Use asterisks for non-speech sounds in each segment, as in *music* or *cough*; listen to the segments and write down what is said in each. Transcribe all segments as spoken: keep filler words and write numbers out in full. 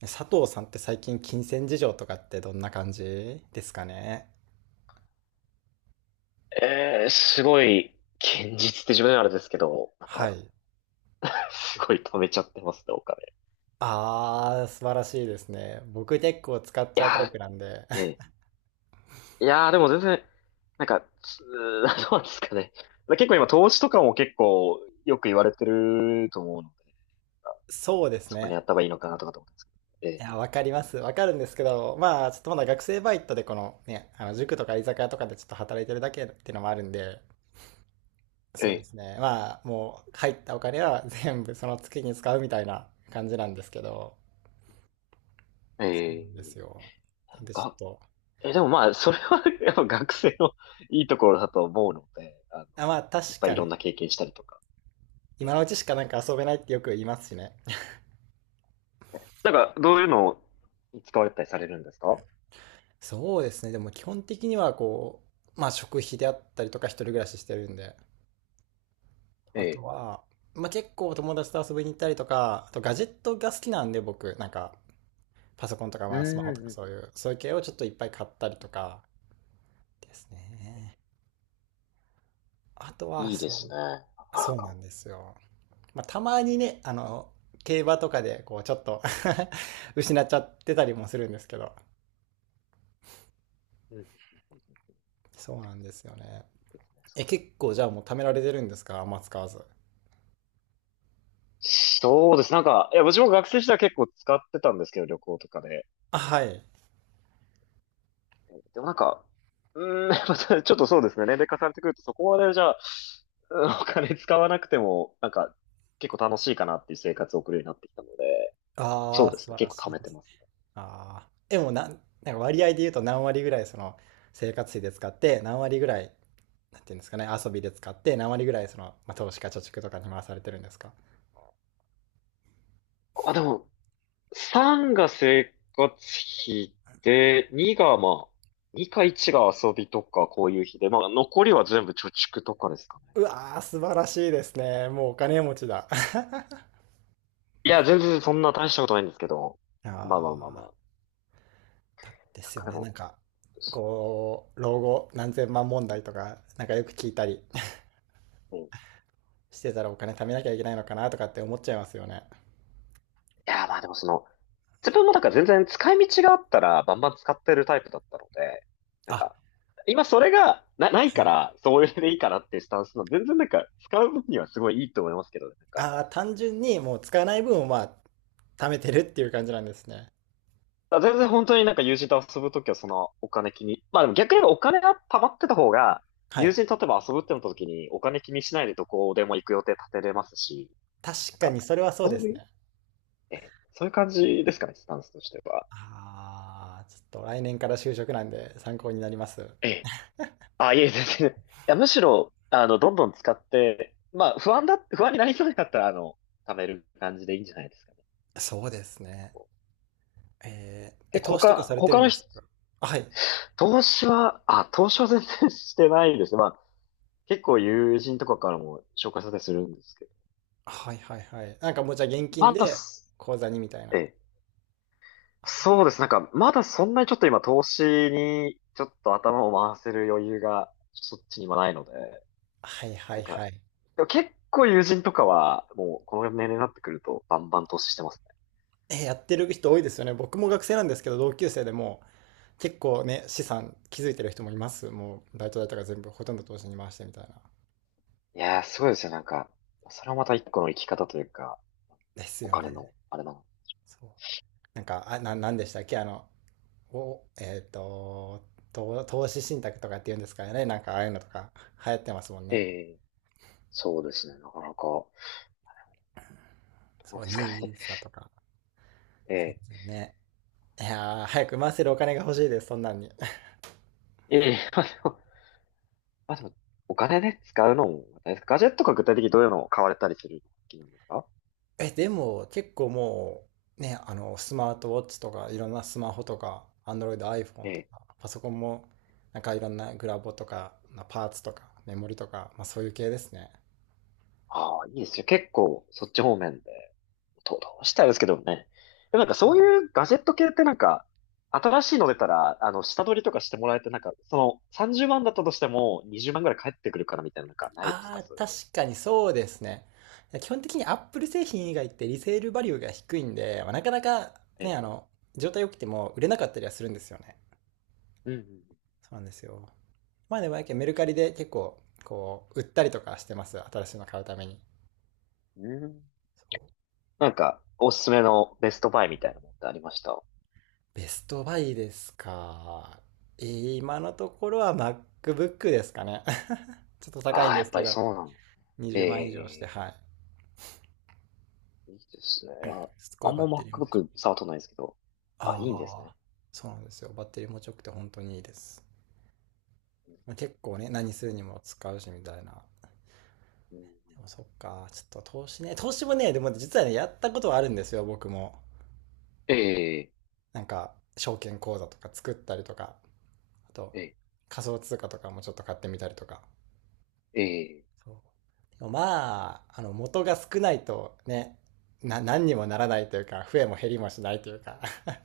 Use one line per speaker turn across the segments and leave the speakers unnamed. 佐藤さんって最近金銭事情とかってどんな感じですかね？
えー、すごい、現実って自分ではあれですけど、なん
は
か、
い。
すごい貯めちゃってますね、お金。
ああ、素晴らしいですね。僕結構使っち
い
ゃうタ
や
イプなんで。
ー。ええ。いやー、でも全然、なんか、つー *laughs* どうなんですかね。結構今、投資とかも結構、よく言われてると思うので、
*laughs* そうです
そこに
ね。
やった方がいいのかなとかと思うんですけど。
い
え
や、わかります。わかるんですけど、まあ、ちょっとまだ学生バイトでこのね、あの塾とか居酒屋とかでちょっと働いてるだけっていうのもあるんで、そ
え、
うですね。まあ、もう入ったお金は *laughs* 全部その月に使うみたいな感じなんですけど、
ええ、え
で
え、
すよ。なんでちょっ
が、
と、
え、でもまあ、それは *laughs* やっぱ学生のいいところだと思うので、あの、
あ、まあ
いっ
確
ぱいい
か
ろ
に、
んな経験したりとか。え
今
え、
のうちしかなんか遊べないってよく言いますしね。
なんか、どういうのを使われたりされるんですか？
そうですね。でも基本的にはこう、まあ食費であったりとか一人暮らししてるんで。
え
あと
え。
は、まあ結構友達と遊びに行ったりとか、あとガジェットが好きなんで僕、なんかパソコンとか
う
まあスマホとか
ん。
そういう、そういう系をちょっといっぱい買ったりとかですね。あとは、
いいで
そ
すね。な
う、
か
そ
な
うな
か。
んですよ。まあたまにね、あの、競馬とかでこうちょっと *laughs* 失っちゃってたりもするんですけど。
うん。
そうなんですよね。え、結構じゃあもう貯められてるんですか？あんま使わず。
そうです。なんか、いや、私も学生時代結構使ってたんですけど、旅行とかで。
あ、はい。
でもなんか、うーん、*laughs* またちょっとそうですね。年齢重ねてくると、そこまでじゃあ、うんお金使わなくても、なんか、結構楽しいかなっていう生活を送るようになってきたので、そ
あ
う
あ、
です
素
ね。
晴ら
結
し
構貯
い
め
で
て
す
ます
ね。
ね。
ああ。でもな、なんか割合で言うと何割ぐらいその生活費で使って、何割ぐらい、なんていうんですかね、遊びで使って、何割ぐらいその、まあ、投資か貯蓄とかに回されてるんですか？
あ、でも、さんが生活費で、にがまあ、にかいちが遊びとかこういう日で、まあ残りは全部貯蓄とかですかね。
うわー、素晴らしいですね。もうお金持ちだ。*laughs*
いや、全然そんな大したことないんですけど、
あ
まあまあまあ
ー
まあ、
だで
なん
す
か
よ
で
ね。な
も、
んか、こう、老後何千万問題とか、なんかよく聞いたり
うんい
*laughs* してたらお金貯めなきゃいけないのかなとかって思っちゃいますよね。
や、まあでもその、自分もなんか全然使い道があったらバンバン使ってるタイプだったので、なん
あ、
か、今それがな、ないから、それでいいかなっていうスタンスの、全然なんか使う分にはすごいいいと思いますけどね、なんか。
あー、単純にもう使わない分をまあ、貯めてるっていう感じなんですね。
あ、全然本当になんか友人と遊ぶときはそのお金気に。まあでも逆に言えばお金が溜まってた方が、
は
友
い。
人と例えば遊ぶってなったときにお金気にしないでどこでも行く予定立てれますし、な
確
ん
か
か、
にそれはそう
そ
で
う
す
いう、
ね。
ええ、そういう感じですかね、スタンスとしては。
ああ、ちょっと来年から就職なんで参考になります。
ええ。あ、いえ、全然。いや、むしろ、あの、どんどん使って、まあ不安だ、不安になりそうだったら、あの、貯める感じでいいんじゃないですかね。
そうです
こ
ね。
う
えー、え、
で、
投資とか
他、
されて
他
るん
の
です
人、
か？はい。
投資は、あ、投資は全然 *laughs* してないですね。まあ、結構友人とかからも紹介されたりするんですけど。
はいはいはい。なんかもうじゃあ現金
まだ
で
す。
口座にみたい
え
な。
え。
あ、
そうです。なんか、まだそんなにちょっと今投資にちょっと頭を回せる余裕がそっちにはないので、
はいは
な
い
んか、
はい。
でも結構友人とかはもうこの年齢になってくるとバンバン投資してますね。
えー、やってる人多いですよね。僕も学生なんですけど、同級生でも結構ね、資産築いてる人もいます。もうバイト代とか全部ほとんど投資に回してみたいな。
いやー、すごいですよ。なんか、それはまたいっこの生き方というか、
です
お
よ
金
ね。
の、あれなの。
そう。なんか、あ、な、なんでしたっけあの、を、えっ、と投、と投資信託とかって言うんですからね。なんかああいうのとか流行ってますもん
え
ね。
え、そうですね。なかなか、ど
そ
う
う、
ですかね。
ニーサとか。
ええ。
全然ね。いやー、早く回せるお金が欲しいです、そんなんに。
ええ、まあでもまあでも、お金で使うのも、ですかガジェットが具体的にどういうのを買われたりするのが好きなんですか？
*laughs* え、でも結構もう、ね、あの、スマートウォッチとか、いろんなスマホとか、Android、iPhone
え
と
え。
か、パソコンも、なんかいろんなグラボとか、パーツとか、メモリとか、まあそういう系ですね。
ああ、いいですよ。結構、そっち方面で、ど、どうしたいですけどね。でもなんかそういうガジェット系ってなんか、新しいの出たら、あの、下取りとかしてもらえて、なんか、その、さんじゅうまんだったとしても、にじゅうまんぐらい返ってくるからみたいな、なんかないですか
ああ、
そういうの？
確かにそうですね。基本的に Apple 製品以外ってリセールバリューが低いんで、まあなかなか
え
ね、
え。
あの、状態良くても売れなかったりはするんですよね。
うん
そうなんですよ。まあでもやけんメルカリで結構、こう、売ったりとかしてます。新しいの買うために。
うんうん。うん
そう、
なんか、おすすめのベストバイみたいなのってありました？
ベストバイですか？えー、今のところは MacBook ですかね。*laughs* ちょっと高
あ
いん
あ、や
です
っぱ
け
り
ど、
そうなんだ。え
にじゅうまん以上して、
え。
はい。
いいですね。
すご
あ、
い
あん
バ
ま
ッテリー持ち。
MacBook 触っとないですけど。あ、いいんです
あ
ね。
あ、そうなんですよ。バッテリー持ちよくて本当にいいです。
うん
まあ、結構ね、何するにも使うしみたいな。で
うんうん。
もそっか、ちょっと投資ね、投資もね、でもね実はね、やったことはあるんですよ、僕も。
ええ、
なんか、証券口座とか作ったりとか、あと、
ええ、
仮想通貨とかもちょっと買ってみたりとか。
ええ。
そう、でもまあ、あの、元が少ないとね、な、何にもならないというか、増えも減りもしないというか、*laughs*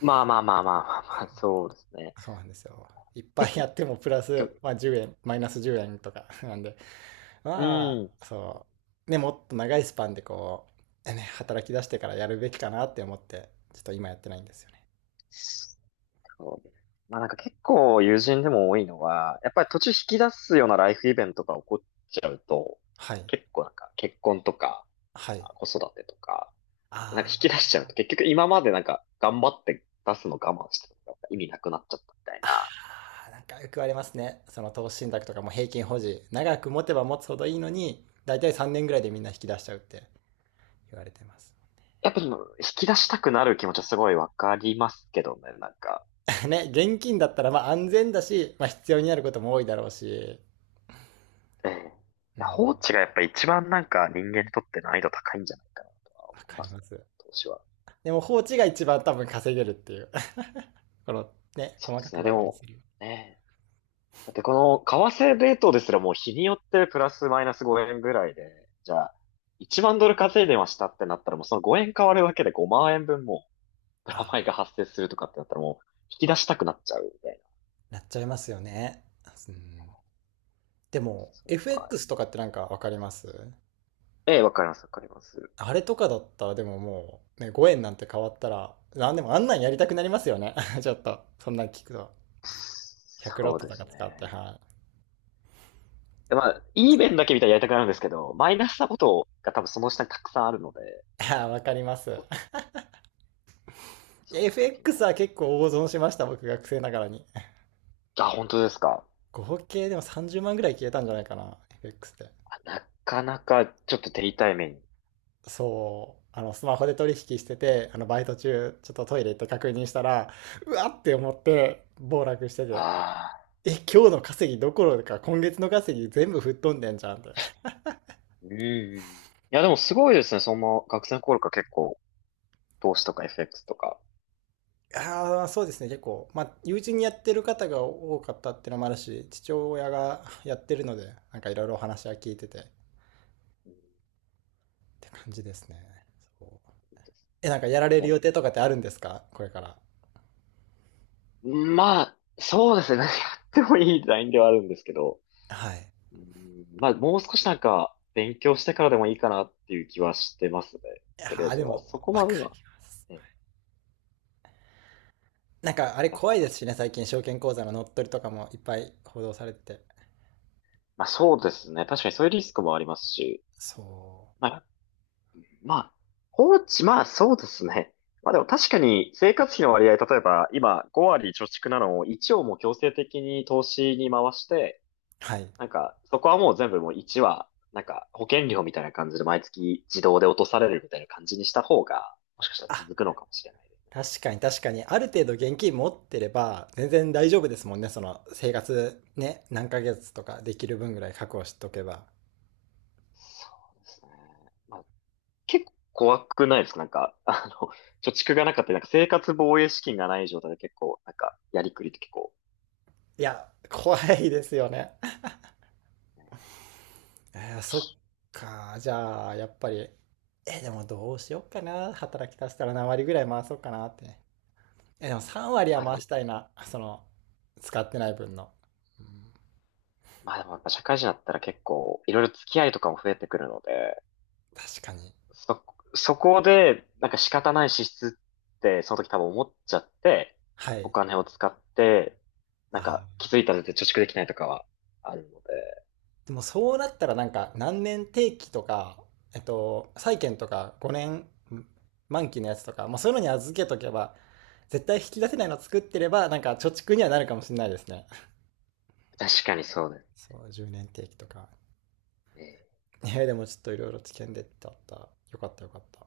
まあまあまあまあまあまあ、そうですね。
そうなんですよ。いっぱい
結
やってもプラス、
局、
まあ、じゅうえん、マイナスじゅうえんとか *laughs* なんで、
う
ま
ん。
あ、そう。ね、もっと長いスパンでこう、ね、働き出してからやるべきかなって思って、ちょっと今やってないんですよね。
そうです。まあなんか結構友人でも多いのは、やっぱり途中引き出すようなライフイベントが起こっちゃうと、
はい。
結構なんか結婚とか
はい。
子育てとか、なんか
あ
引き出しちゃ
あ、
うと結局今までなんか頑張って出すの我慢してたのが意味なくなっちゃったみたい
あ
な。
あ、なんかよく言われますね。その投資信託とかも平均保持。長く持てば持つほどいいのに、だいたいさんねんぐらいでみんな引き出しちゃうって言われてます。
やっぱりもう引き出したくなる気持ちはすごいわかりますけどね、なんか。
*laughs* ね、現金だったらまあ安全だし、まあ必要になることも多いだろうし、
ええ。
う
いや
ん、
放置がやっぱ一番なんか人間にとって難易度高いんじゃないかなとは
わ
思い
か
ま
り
す
ま
ね。
す。
投資は。
でも放置が一番多分稼げるっていう。*laughs* このね、
そう
細
で
か
す
く
ね。
バ
で
イバ
も、
イ。
ねえ。だってこの為替レートですらもう日によってプラスマイナスごえんぐらいで、じゃあいちまんドル稼いでましたってなったらもうそのごえん変わるだけでごまん円分もプラマ
あ、
イが発生するとかってなったらもう引き出したくなっちゃうみたい
なっちゃいますよね。うん、でも、
な。は
エフエックス
い。
とかってなんかわかります？
ええ、わかります、わかります。
あれとかだったらでももう、ね、ごえんなんて変わったら、なんでもあんなんやりたくなりますよね *laughs*。ちょっと、そんなん聞くと。ひゃくロッ
そう
ト
で
とか
す
使って、
ね。
は
でまあ、いい面だけ見たらやりたくなるんですけど、マイナスなことが多分その下にたくさんあるので、なん
い。ああ、
か
わかります *laughs*。
その時
エフエックス
の、
は結構大損しました、僕学生ながらに。
あ、本当ですか？
合計でもさんじゅうまんぐらい消えたんじゃないかな、エフエックス で。
あ、なかなかちょっと手痛い目に。
そう、あの、スマホで取引してて、あの、バイト中、ちょっとトイレ行って確認したら、うわって思って、暴落してて、
ああ、
え、今日の稼ぎどころか、今月の稼ぎ全部吹っ飛んでんじゃんって。
うん、いや、でもすごいですね。その学生の頃から結構、投資とかエフエックスとか。
*laughs* ああ、そうですね、結構。まあ、友人にやってる方が多かったってのもあるし、父親がやってるので、なんかいろいろお話は
う
聞いてて、っ
ん、
て感じですね。そう、
いいです。
え、なんかやられ
じゃ
る
あ、
予定とかってあるんですかこれから？
まあ、そうですね。何やってもいいラインではあるんですけど、
はい。
うん、まあ、もう少しなんか、勉強してからでもいいかなっていう気はしてますね。
いや
とりあえ
ー
ず
で
は。そ
も、
こ
わ
ま
か
で今。
る。
ね、
なんかあれ
やっ
怖い
ぱ
で
り。
すしね、最近証券口座の乗っ取りとかもいっぱい報道されてて。
まあそうですね。確かにそういうリスクもありますし。
そう。
まあ、まあ、放置、まあそうですね。まあでも確かに生活費の割合、例えば今ご割貯蓄なのをいちをもう強制的に投資に回して、
はい。
なんかそこはもう全部もういちは、なんか保険料みたいな感じで毎月自動で落とされるみたいな感じにした方が、もしかしたら
あ、
続くのかもしれないで
確かに確かに、ある程度現金持ってれば、全然大丈夫ですもんね、その生活ね、何ヶ月とかできる分ぐらい確保しとけば。
す。そうですね。まあ結構怖くないですかなんか、あの、*laughs* 貯蓄がなかったり、なんか生活防衛資金がない状態で結構、なんか、やりくりって結構、
いや、怖いですよね。
ね。
*laughs* えー、そっか、じゃあ、やっぱり、え、でもどうしよっかな、働き出したら何割ぐらい回そうかなってね。え、でもさん割
ま
は
あで
回し
も、
たいな、その、使ってない分の。うん、
まあでもやっぱ社会人だったら結構、いろいろ付き合いとかも増えてくるので、
確かに。
そ、そこで、なんか仕方ない支出って、その時多分思っちゃって、
は
お
い。
金を使って、なんか
あ、
気づいたら貯蓄できないとかはあるので、
でもそうなったらなんか何年定期とか、えっと、債券とかごねん満期のやつとか、まあ、そういうのに預けとけば、絶対引き出せないの作ってれば、なんか貯蓄にはなるかもしれないですね。
確かにそうだよ
そう、じゅうねん定期とか。
ね。
いや、でもちょっといろいろ知見でってあった。よかったよかった。